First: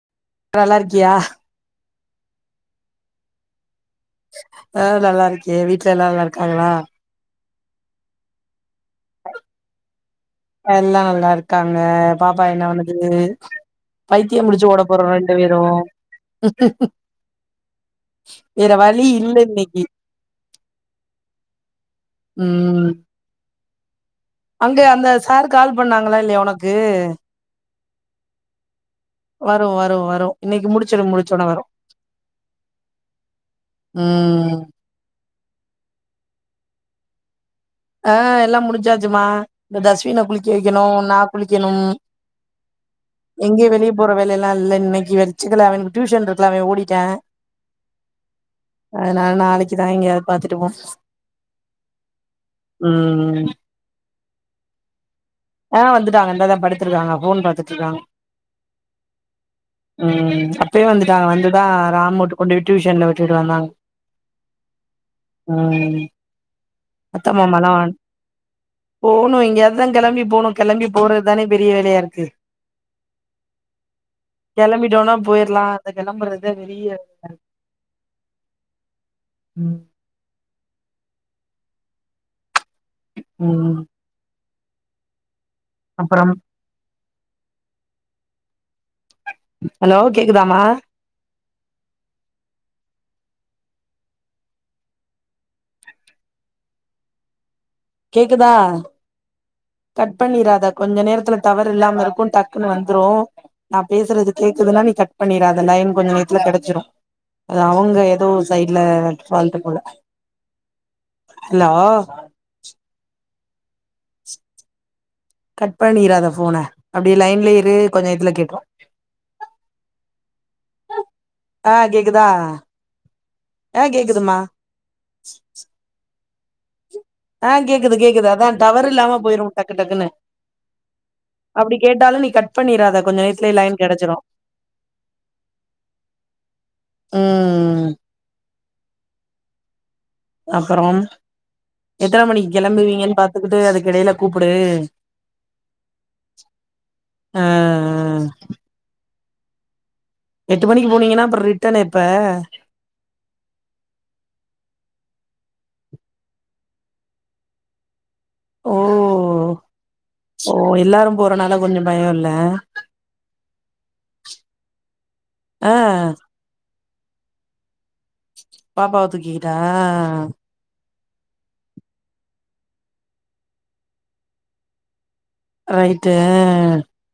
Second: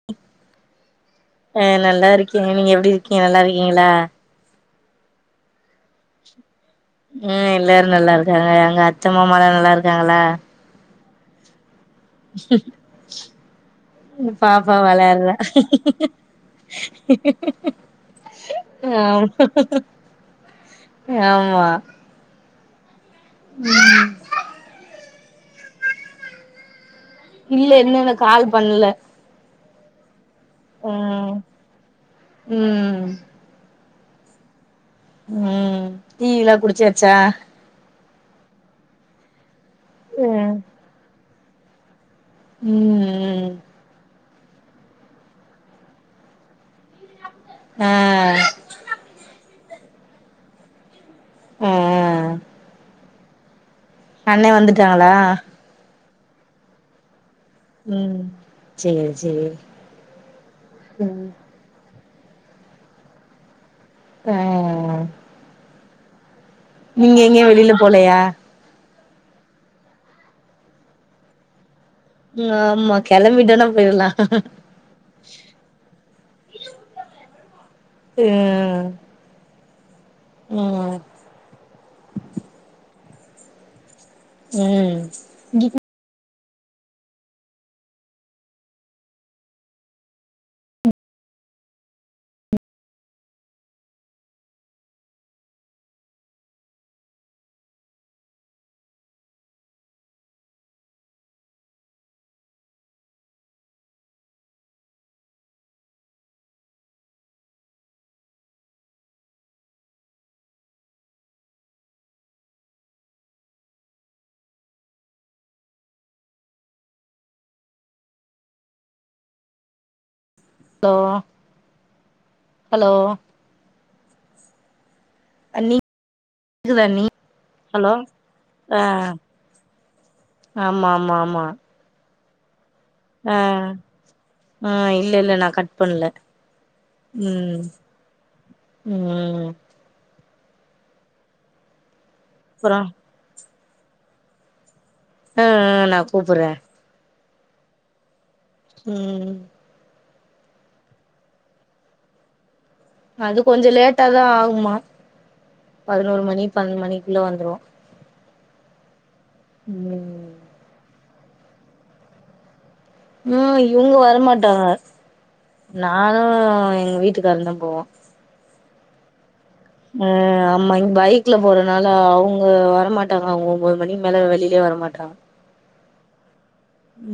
[inaudible] நல்லார்க்கியா அ நல்லா இருக்கேங்க நீங்க எப்படி இருக்கீங்க நல்லா இருக்கீங்களா ஆ நல்லா இருக்கே வீட்ல எல்லாரு நல்லா இருக்காங்களா ம் எல்லாரு நல்லா இருக்காங்க அங்க அத்த மாமால்லா நல்லா இருக்காங்களா எல்லா நல்லா இருக்காங்க பாப்பா என்ன பண்ணுது பைத்தியம் புடிச்சு பாப்பா ஓட போறோ விளையாட்ல ரெண்டு பேரு வேற வழி இல்ல ஆமா இன்னைக்கு ஆமா ம் ஆஹ் அங்க அந்த சார் கால் பண்ணாங்களா இல்லையா உனக்கு இல்ல இன்னுன்னு கால் பண்ணல வரு வரு வரு இன்னைக்கு முடிச்சுரு ம் முடிச்சோன வரு ம் ஆ ம் டீல்லா குடிச்சாச்சா ஆ எல்லாம் முடிஞ்சாச்சுமா இந்த தஸ்வின குளிக்க ம் வெக்கணும் நா குளிக்கணும் ம் ம் எங்கே வெளிய போற வேலைையல்லா இல்ல இன்னைக்கு வெச்சிக்கல அவனுக்கு டியூஷன் இருக்குல அவன் ஓடிட்டா ஆ அதனால நாளைக்குதா எங்கேயாவது பாத்துட்டு போனு ம் ம் ம் அண்ணே வந்துட்டாங்களா ஆ வந்துட்டாங்க இந்தாதா படுத்திடிருக்காங்க ஃபோன் பாத்து அதா ம் சேரி சேரி ம் அப்பயே வந்துட்டாங்க ம் வந்து இப்ப தா ராம் ஊட்டுக் கொண்டு டியூசன்ல வகட்டுட்டு வந்தாங்க ஆ ம் நீங்க அத்த எங்கயு மாமால்லா வெளில போலயா போணு இங்கயாவதுதா கிளம்பி போனு கிளம்பி போறதுதான பெரிய வேலையா இருக்கு ம் ஆமா கெளம்பிட்டோனா போயிடலா கிளம்பிட்டோனா போயிரலா இப்ப கெளம்பறதுதா வெளிய ம் ம் ம் ம் ம் [inaudible] அப்பறம் ஹலோ கேக்குதாமா கேக்குதா கட் பண்ணிராதா கொஞ்சோ நேரத்துல டவர் இல்லாம இருக்கு டக்குன்னு வந்துரு நா பேசுறது கேக்குதுன்னா நீ கட்பண்ணிடாத லைன் கொஞ்ச நேரத்துல கெடச்சிடு அது அவுங்க ஏதோ சைட்ல பாழ்ட்டு போல ஹலோ கட் பண்ணிராத ஃபோன அப்டியே லைன்லய இரு கொஞ்சோ இதுல கேக்கு ஹலோ ஆ கேக்குதா ஹலோ ஆ கேக்குதுமா அண்ணி கேக்குதா அண்ணி ஆ ஹலோ கேக்குது கேக்குது அதா ஆ டவர் இல்லாம போயிரு டக்கு டக்குன்னு ஆமா ஆமா ஆமா அப்டி கேட்டாலு நீ கட் பண்ணிடறாத ஆ ஆ இல்ல இல்ல நா கட் பண்ணல ம் ம் அப்றோம் எத்தன மணிக்கு அப்றோ கிளம்புவீங்கன்னு பாத்துக்கிட்டு அதுக்கிடையில கூப்பிடு ஆ ஆ நா குடுத்தறே ஆ ஆ ம் எட்டு மணிக்கு போனீங்கன்னா அப்றோ ரிட்டர்ன் எப்ப அது கொஞ்சோ லேட்டா தா ஆகுமா பதினோரு மணி பன்னெண்டு மணிக்குள்ள வந்துரு ஓ ம் ஓ எல்லாரு போறனால கொஞ்சோ பயோ இல்ல ம் இவுங்க வரமாட்டாங்க ஆ நானு எங்க வீட்டுக்கருந்தா போவோ பாப்பாவ துக்கிட் அ அப் ஆமா இங்க பைக்ல போறதுனால அவுங்க வரமாட்டாங்க அவுங்க ஒன்பது மணிக்கு மேல வெளியிலயே வர மாட்டாங்க ரைட்டு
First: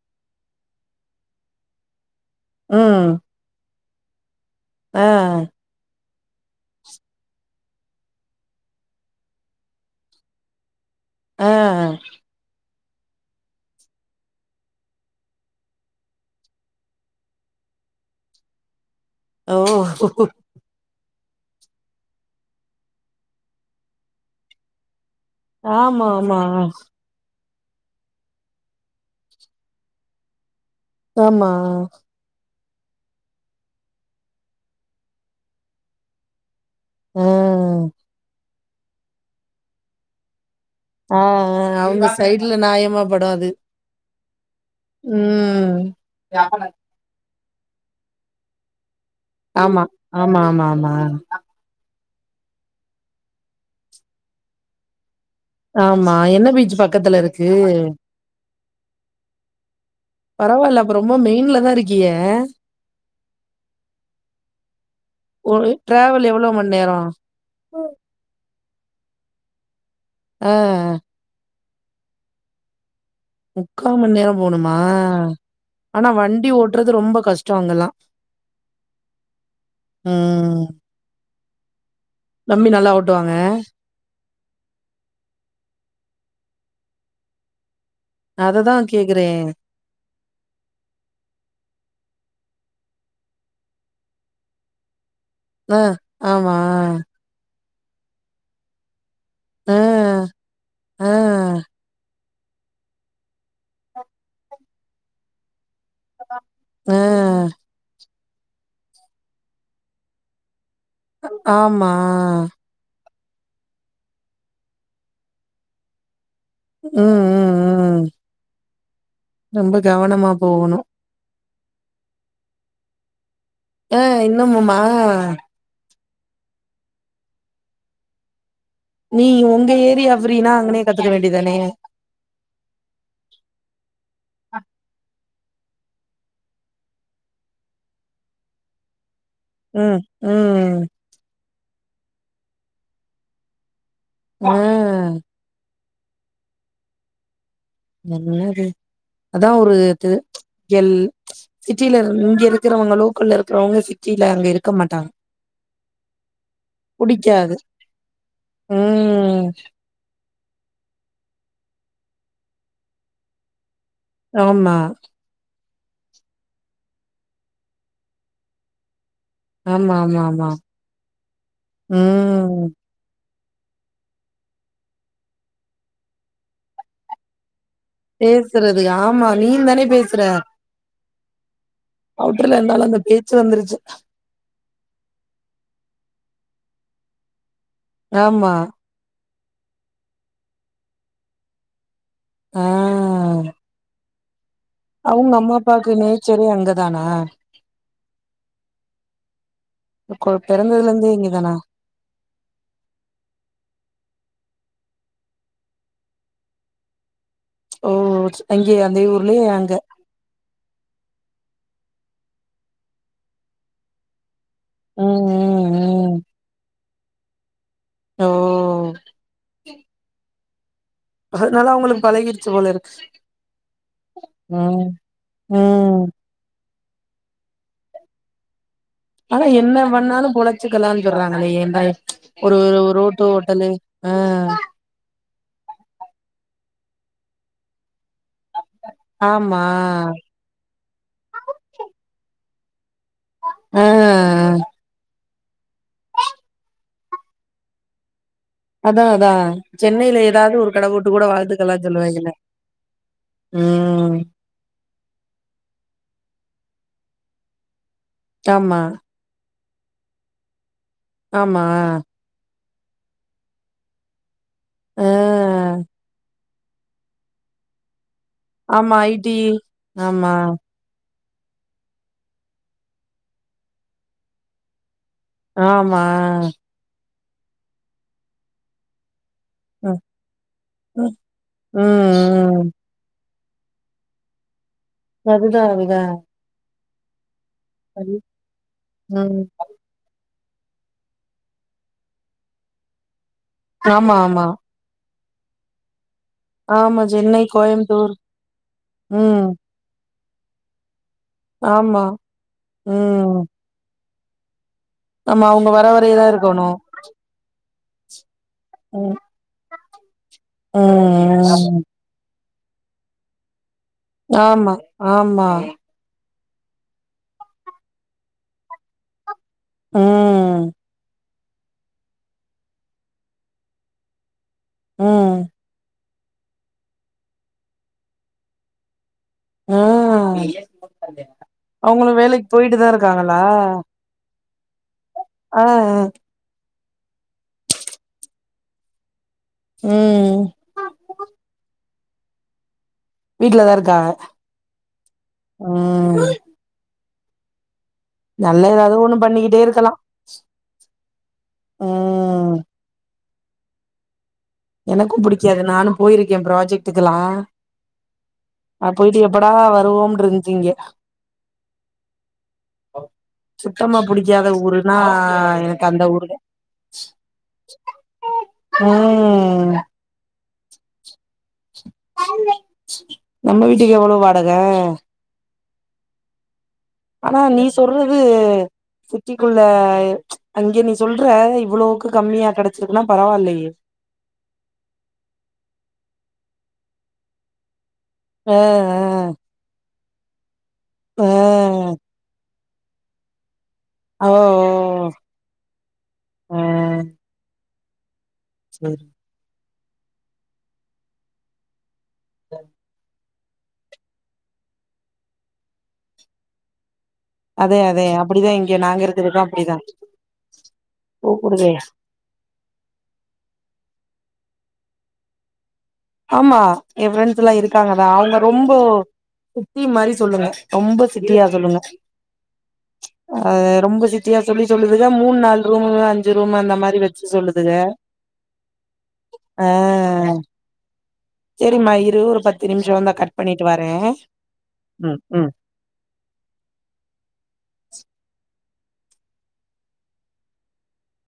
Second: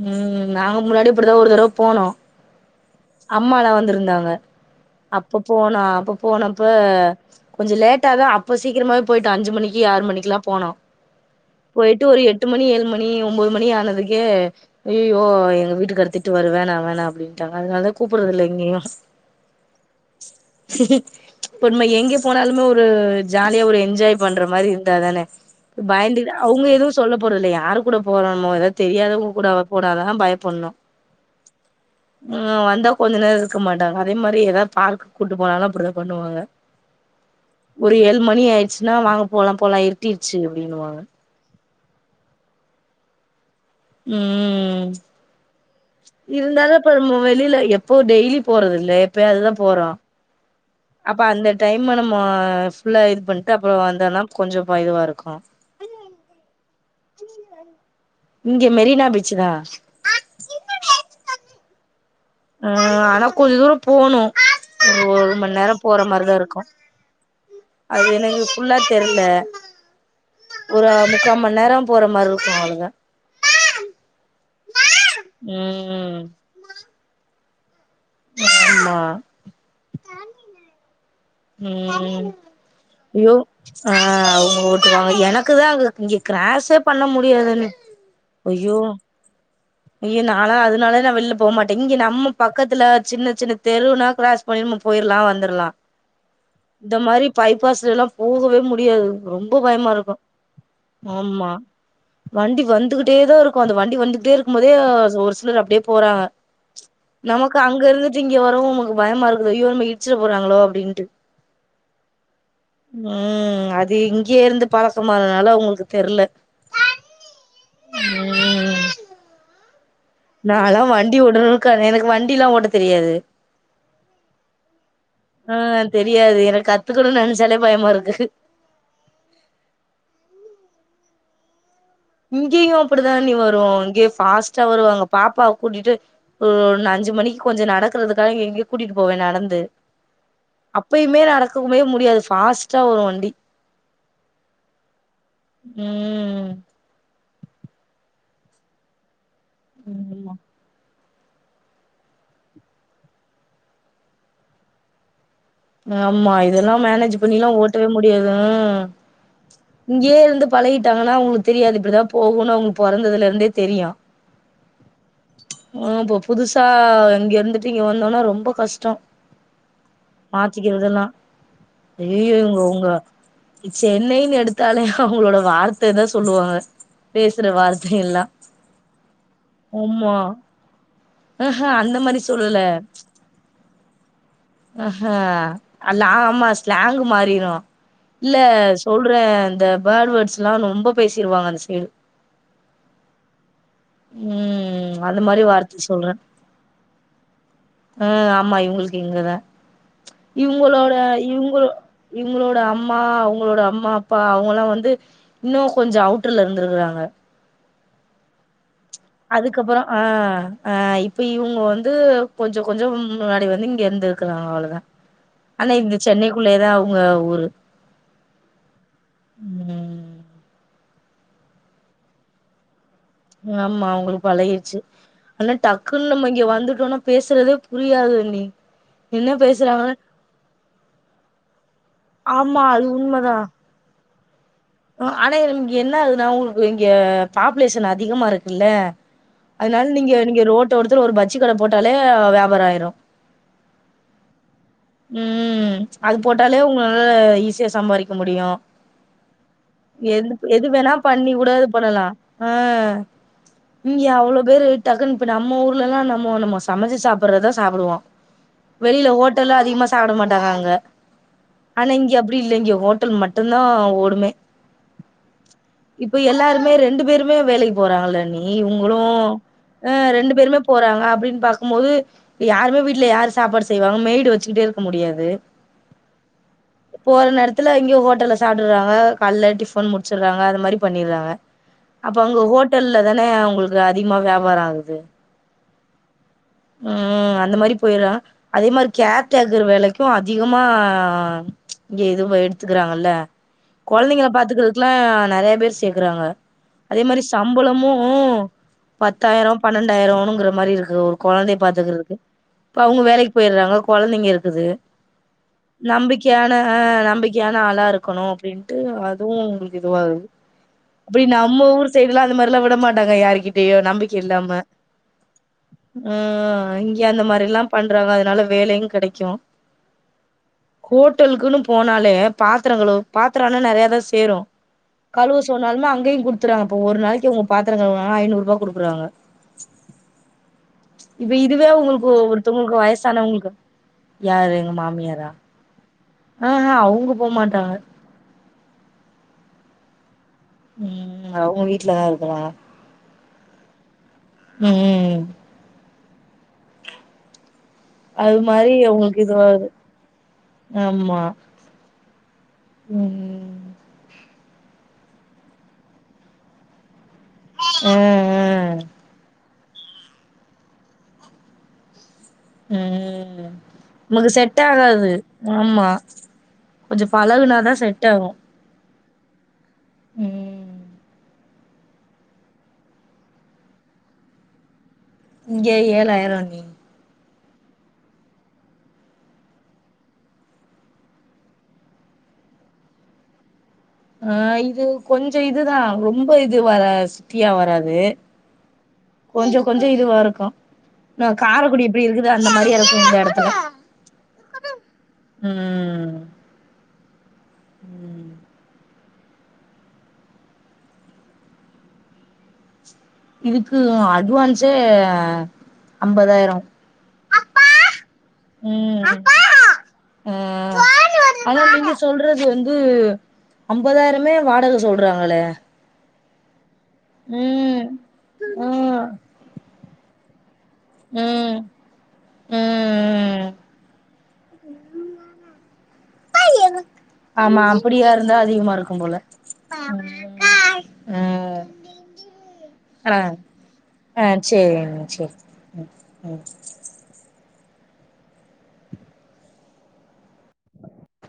உம் நாங்க முன்னாடியே இப்படிதா ஒரு தடவ போனோ ம் அம்மாலா வந்திருந்தாங்க ஆ அப்ப போன அப்ப போனப்ப கொஞ்ச லேட்டா தா அப்ப சீக்கிரமவே போயிட்டு அஞ்சு மணிக்கி ஆறு மணிக்லா போனோ ஆ போயிட்டு ஒரு எட்டு மணி ஏழு மணி மணி ஒன்பது மணி ஆனதுக்கே அய்யோ எங்க வீட்டுக்காரு திட்டுவாரு வேணா வேணா அப்டின்டாங்க அதனால கூப்பறது இல்லைங்ளா ஓ [inaudible] பொ நம்ம எங்கே போனாலுமே ஒரு ஜாலியா ஒரு என்ஜாய் பண்ற மாரி இருந்தாதான ஆமா பயந்துட்டு ஆமா அவுங்க எது சொல்ல போறதில்ல யாரு கூட போறண்மோ ஏதாவது தெரியாதவுங்க கூட போனாதா பயப்பட்ணு ஆமா ம் வந்தா கொஞ்ச நேர இருக்க மாட்டாங்க அதே மாரி ஏதாவது பார்க்கு கூட்டு போனாலு அப்டி தா பண்ணுவாங்க ஆ ஒரு ஏழு மணி ஆயிடுச்சுன்னா வாங்க போலா போலா இருட்டிருச்சு அப்டின்னுவாங்க அவுங்க அவுங்க சைட்ல நியாயமா படு அது ம் ம் இருந்தாலு இப்ப நம்ம வெளில எப்போ டெய்லி போறது இல்லே ஆமா ஆமா ஆமா ஆமா அப்ப அந்த டைம்ம நம்ம ஃபுல்லா இது பண்ணிட்டு அப்பறோ வந்தோன்னா கொஞ்சோ இதுவா இருக்கு ஆமா என்ன பீச் பக்கத்துல இருக்கு இங்க மெரினா பீச்சு தா பரவால்ல அப்ப ரொம்ப மெயின்ல தா இருக்கீக ஆ ஆனா கொஞ்ச தூரோ போணு ஒரு ஒரு மண் நேரோ போற டிராவல் மாரிதா எவ்ளோ இருக்கு மண் நேரோ அது எனக்கு ஃபுல்லா தெர்ல ஆ ஒரு முக்காம் மண் நேரோம் போற்ற மார் இருக்கு [unintelligible] முக்காமண் நேரோ போணுமா ஆனா ம் வண்டி ஓட்டுறது ரொம்ப கஷ்டோ அங்கெல்லா ஆமா ம் ம் நம்பி நல்லா ஓட்டுவாங்க யோ ஆஹ் அவங்க விட்டுவாங்க எனக்கு தான் அங்க இங்க கிராஷ்ஷே பண்ண முடியாதுன்னு அததா கேக்குறே ய்ய நாலா அதனால நா வெள்ல போ மாட்டே இங்க நம்ம பக்கத்துல சின்ன சின்ன தெருவுனா க்ளாஸ் பயமா போயிற்லா வந்தற்லா ஆ ஆமா இந்த மாரி பைப்பாஸ்ல்லா போகவே முடியாது ரொம்ப ஆ பயமா இருக்கு ஆ ஆமா வண்டி வந்துகிட்டே தா இருக்கு அந்த வண்டி வந்துகிட்டே இருக்கும் போதே ஒரு சிலர் அப்டியே போறாங்க ஆ நமக்கு அங் அங்க இருந்துட்டு இங்க வரவு நமக்கு பயமா இருக்குது ஐயோ நம் இட்ச்சர போறங்களோ அப்டின்ட்டு ஆமா ம் அது இங்கேயே இருந்து பழக்கமானனால உங்களுக்கு தெர்ல ம் ம் ம் ம் ரொம்ப கவனமா போகணு நால்லா வண்டி ஓட்டர்க்கு அது எனக்கு வண்டி எல்லா ஓட்ட தெரியாது ஆ இன்னும்மம்மா ஆ தெரியாது எனக் கத்துக்கணுன் நெனச்சாலே பயமா இருக்கு நீ உங்க ஏரிய ஃப்ரின்னா அங்கனே கத்துக்க வேண்டிதானே இங்கியு அப்படிதா அண்ணி வரு இங்கேயு ஃபாஸ்ட்டா வருவாங்க பாப்பாவ கூட்டிட்டு ம் அஞ்சு மணிக்கு கொஞ்ச நடக்கறதுக்காக எங்கேயோ கூட்டிட்டு போவே நடந் ம் ம் மே நடக்கவே முடியாது ஃபாஸ்ட்டா வரும் வண்டி ஆ ஆ என்னது அதா ஒரு து ஆமா எல் சிட்டில இங்க இருக்றவங்க லோக்கல்ல இருக்குறவங்க சிட்டில அங்க இருக்க மாட்டாங்க ஆமா இதெல்லா மேனேஜ் பண்ணிலா புடிக்காது ஓட்டவே முடியாதுங்க ம் இங்கே இருந்து பழகிட்டாங்கனா அவுங்ளுக் தெரியாது இப்டிதா போகுனு பொறந்ததுலந்தே தெரியு ஆமா ஆ இப்ப புதுசா இங்கருந்துட்டு இங்க வந்தோனா ரொம்ப கஷ்ட்டோ ஆமாமா மாற்றிக்கிறதெல்லாம் ஐயய்யோ இங்க ம் ஏங்க சென்னைனு எடுத்தாலே அவுங்ளோட வார்த்த தா சொல்வாங்க பேசுற வார்த்த எல்லா பேசுறது ஆமா நீ தானே பேசுற மாரி அவுட்ர்ல சொல்லல இருந்தாலும் அந்த பேச்சு வந்துருச்சு ஆ அல்ல ஆமா ஸ்லாங்கு மாறிரும் இல்ல ஆமா சொல்றெ இந்த பேர்ட் வேர்ட்ஸ்லாம் ரொம்ப பேசிருவாங்க அந்த சைடு ஆ ம் அந்த அவுங் மாரி அம்மா வார்த்த அப்பாக்கு நேச்சரே அங்க தான அ ஆமா இவங்ளுக்கு இங்கதா கொ பெறந்ததுல இவுங்களோட இருந்தே இங்கதானா இவங்கு இவுங்களோட அம்மா அவுங்களோட அம்மா அப்பா அவுங்கலா வந்து இன்னு கொஞ்சோ அவுட்ர்ல இருந்துருக்குறாங்க ஓ அங்கயே அதே ஊர் அதுக்கப்புறோ ஆ ஆ இப்ப இவுங்க வந்து கொஞ்சோ கொஞ்சோ முன்னாடி வந்து இங்க இருந்துருக்குறாங்க அவள அ ம் ஆனா ம் இந்த ம் சென்னைக்குள்ள தா அவுங்க ஊரு ஓ ம் அதுனால அவுங்களுக்கு பழகிருச்சு போலருக்கு ஆமா அவுங்ளுக்கு பழகிருச்சு ஆனா ம் டக்குன்னு நம்ம இங்க வந்துட்டோனா பேசுறதே புரியாது அண்ணி ஆனா என்ன பண்ணாலும் பொழச்சுக்கலாங்குறாங்களே ஏங்க ஒரு ஆமா அது ரோட்டு உண்மதா ஹோட்டலு ம் ஆனா இங்க என்ன ஆகுதுனா உங்ளுக் இங்க பாப்புலேஷன் அதிகமாருக் ல்ல ஆமா அதுனால நீங்க நீங்க ரோட்டு ஒருத்துல ஒரு பஜ்ஜி கட போட்டாலே வியாபாரொ ஆயிரும் ஆ ம் அது போட்டாலே உங்களால ஈஸியா சம்பாரிக்க முடியும் அதா அதா சென்னையில எது ஏதாவது எது ஒரு கட வேணா போட்டு பண்ணி கூட இது வாழ்ந்துக்கலான்னு பண்ணலா சொல்லுவாங்கல்ல ஆ இங்க ம் அவ்ளோ பேரு டக்குன்னு இப்ப நம்ம ஊர்லலா நம்மோ நம்ம சமச்சு சாப்புறத சாப்புடுவோம் ஆமா வெளில ஹோட்டல அதிகமா சாப்ட மாட்டாங்க அங்க ஆமா ஆனா இங்க அப்டி இல்ல இங்க ஹோட்டல் மட்டு தா ஓடுமே ஆ இப்ப எல்லாருமே ரெண்டு பேருமே வேலக்கி போறாங்கள அண்ணி ஆமா இவுங்ளு ஐ டி ஆ ஆமா ரெண்டு பேருமே போறாங்க அப்டின் பாக்கும் மோது யாருமே வீட்ல யாரு சாப்பாடு செய்வாங்க மெய்டு வச்சுக்ட்டே இருக்க முடியாது ஆமா போற நேரத்துல எங்கயோ ஹோட்டல்ல சாப்டுறாங்க கால்ல டிஃப் ஃபன் ம் முடிச்சுறாங்க அந்த மாரி ம் பண்ணிறாங்க அப்ப அங்க ம் ஹோட்டல் இதுலதான அவுங்ளுக்கு அதிகமா வியாபார ஆவுது அதுதா அதுதா ம் அந்த மாரி பொய்ரு நல்ல அதே மாரி ம் கேர்டேக்கர் வேலைக் து அதிகமா இங்க இது எடுத்துக்கிறாங்கல்ல ஆமா கொழந்தைங்கள ஆமா பாத்துக்கிற க்லா நெறைய பேர் சேக்குறாங்க அதே ஆமா மாரி சென்னை சம்பளமு கோயம்புத்தூர் ம் பத்தாயிரம் பன்னெண்டாயிரோனுங்கிற மாரி இருக்கு ஒரு கொழந்தைய ஆமா பாத்துக்கறக்கு அப்ப அவுங்க வேலைக்கு ம் போய்றாங்க கொழந்தைங்க இருக்குது ஆமா அவங்க வர வரையதா நம்பிக்கியான இருக்கணு நம்பிக் யான ஆளா இருக்கணு அப்டின்ட்டு ம் அதுவு உங்களுக்கு இதுவாகாது அப்டி நம்ம ம் ஊர் சைடு எல்லா அந்த மாரில்லா விடமாட்டங்க யார்கிட்டையு நம்பிக் ஆமா ஆமா அ இங்க அந்த மாரில்லா பண்றாங்க அதனால வேலையு கெடைக்கு ம் கோட் டுன்க்குனு போனாலே பாத்திரங் கழுவ பாத்ரோன்னா நெறையா தா சேரு ம் கழுவ நால்மே அங்கயு குடுத்துறங்க ப்ப ஒரு நாளைக்கு அவுங்க பாத்திரங் கழுவுனாங்க ஐநூருபா குடுக்குறங்க ஆ இப்ப இதுவே உங்களுக் அவங்களு வேலைக்கு போயிட்டு ஒருத்தவங்களுக்கு தா இருக்காங்களா வயசானவங்குளுக்கு யாரு எங்க மாமியாரா ஆஅ அஹ அவுங்க போமாட்டாங்க ம் ம் அவுங்க வீட்லதா இருக்குறாங்க வீட்லதா இருக்காக ம் ம் ம் அது நல்ல மாரி ஏதாவது ஒண்ணு அவுங்ளுக்கு பண்ணிக்கிட்டே இதுவாகு இருக்கலா ஆம்மா ம் ம் எனக்கு புடிக்காது நானு போயிருக்கே ப்ராஜெக்டுக்கெலா ஆ ஆ நா போய்ட்டு எப்ப டா வருவோம்ன்ந்துச்சி இங்கே ம் சுத்தமா நமக்கு புடிக்காத ஊருன்னா செட்டாகாது எனக்கு ஆமா அந்த ஊருதா கொஞ்சோ பழகுனாதா செட்டாகு ம் ம் நம்ம வீட்டுக்கு எவ்ளோ வாடக இங்க ஏழாய்ரோ அண்ணி ஆனா நீ சொல்றது சிட்டிக்குள்ள அங்கே நீ சொல்ற இவ்வளோக்கு கம்மியா கெடைச்சிருக்குன்னா பரவால்லியே ஆ இது கொஞ்சொ இதுதா ரொம்ப இது வரா சிட்டிய வராது அ அ கொஞ்சொ கொஞ்சொ இதுவாருக்கு ஆ நா காரக்குடி இப்புடி இருக்குதா அந்த மாரி எரக்கூ இந்த இடத்துல ஓ ம் ஆ சேரி ஆஹ இதுக்கு அட்வான்ஸே அம்பதாயிர அதே அதே அப்புடிதே இங்க நாங்க ம் இருக்குறது அப்புடிதா ஆ ஆனா கூப்புடுது நீங்க சொல்றது வந்து அம்பதாயிரமே வாடக சொல்றாங்கலே ஆம்மா என் ப்ரெண்ட்ஸ் இல்லா இருக்காங்கதா அவுங்க ரொம்பொ ஆ சுத்தி மாரி சொல்லூங்க ரொம்ப சிட்டியா ம் சொல்லுங்க ம் அ ரொம்ப சிட்டியா சொல்லி சொல்லுதுக மூண் நாலு ரூமு அஞ்சு ரூம் அந்த மாதிரி சு ஆமா சொல்லுதுக அப்படியா இருந்தா அதிகமா இருக்கும் போல அ ம் சேரிம்மா இரு ஒரு பத்து நிம்ஷோ வந்தா ஆ கட் பண்ணிட்டு வரே ஆ சேரிங்க ம் சேரி ம் ம் ம்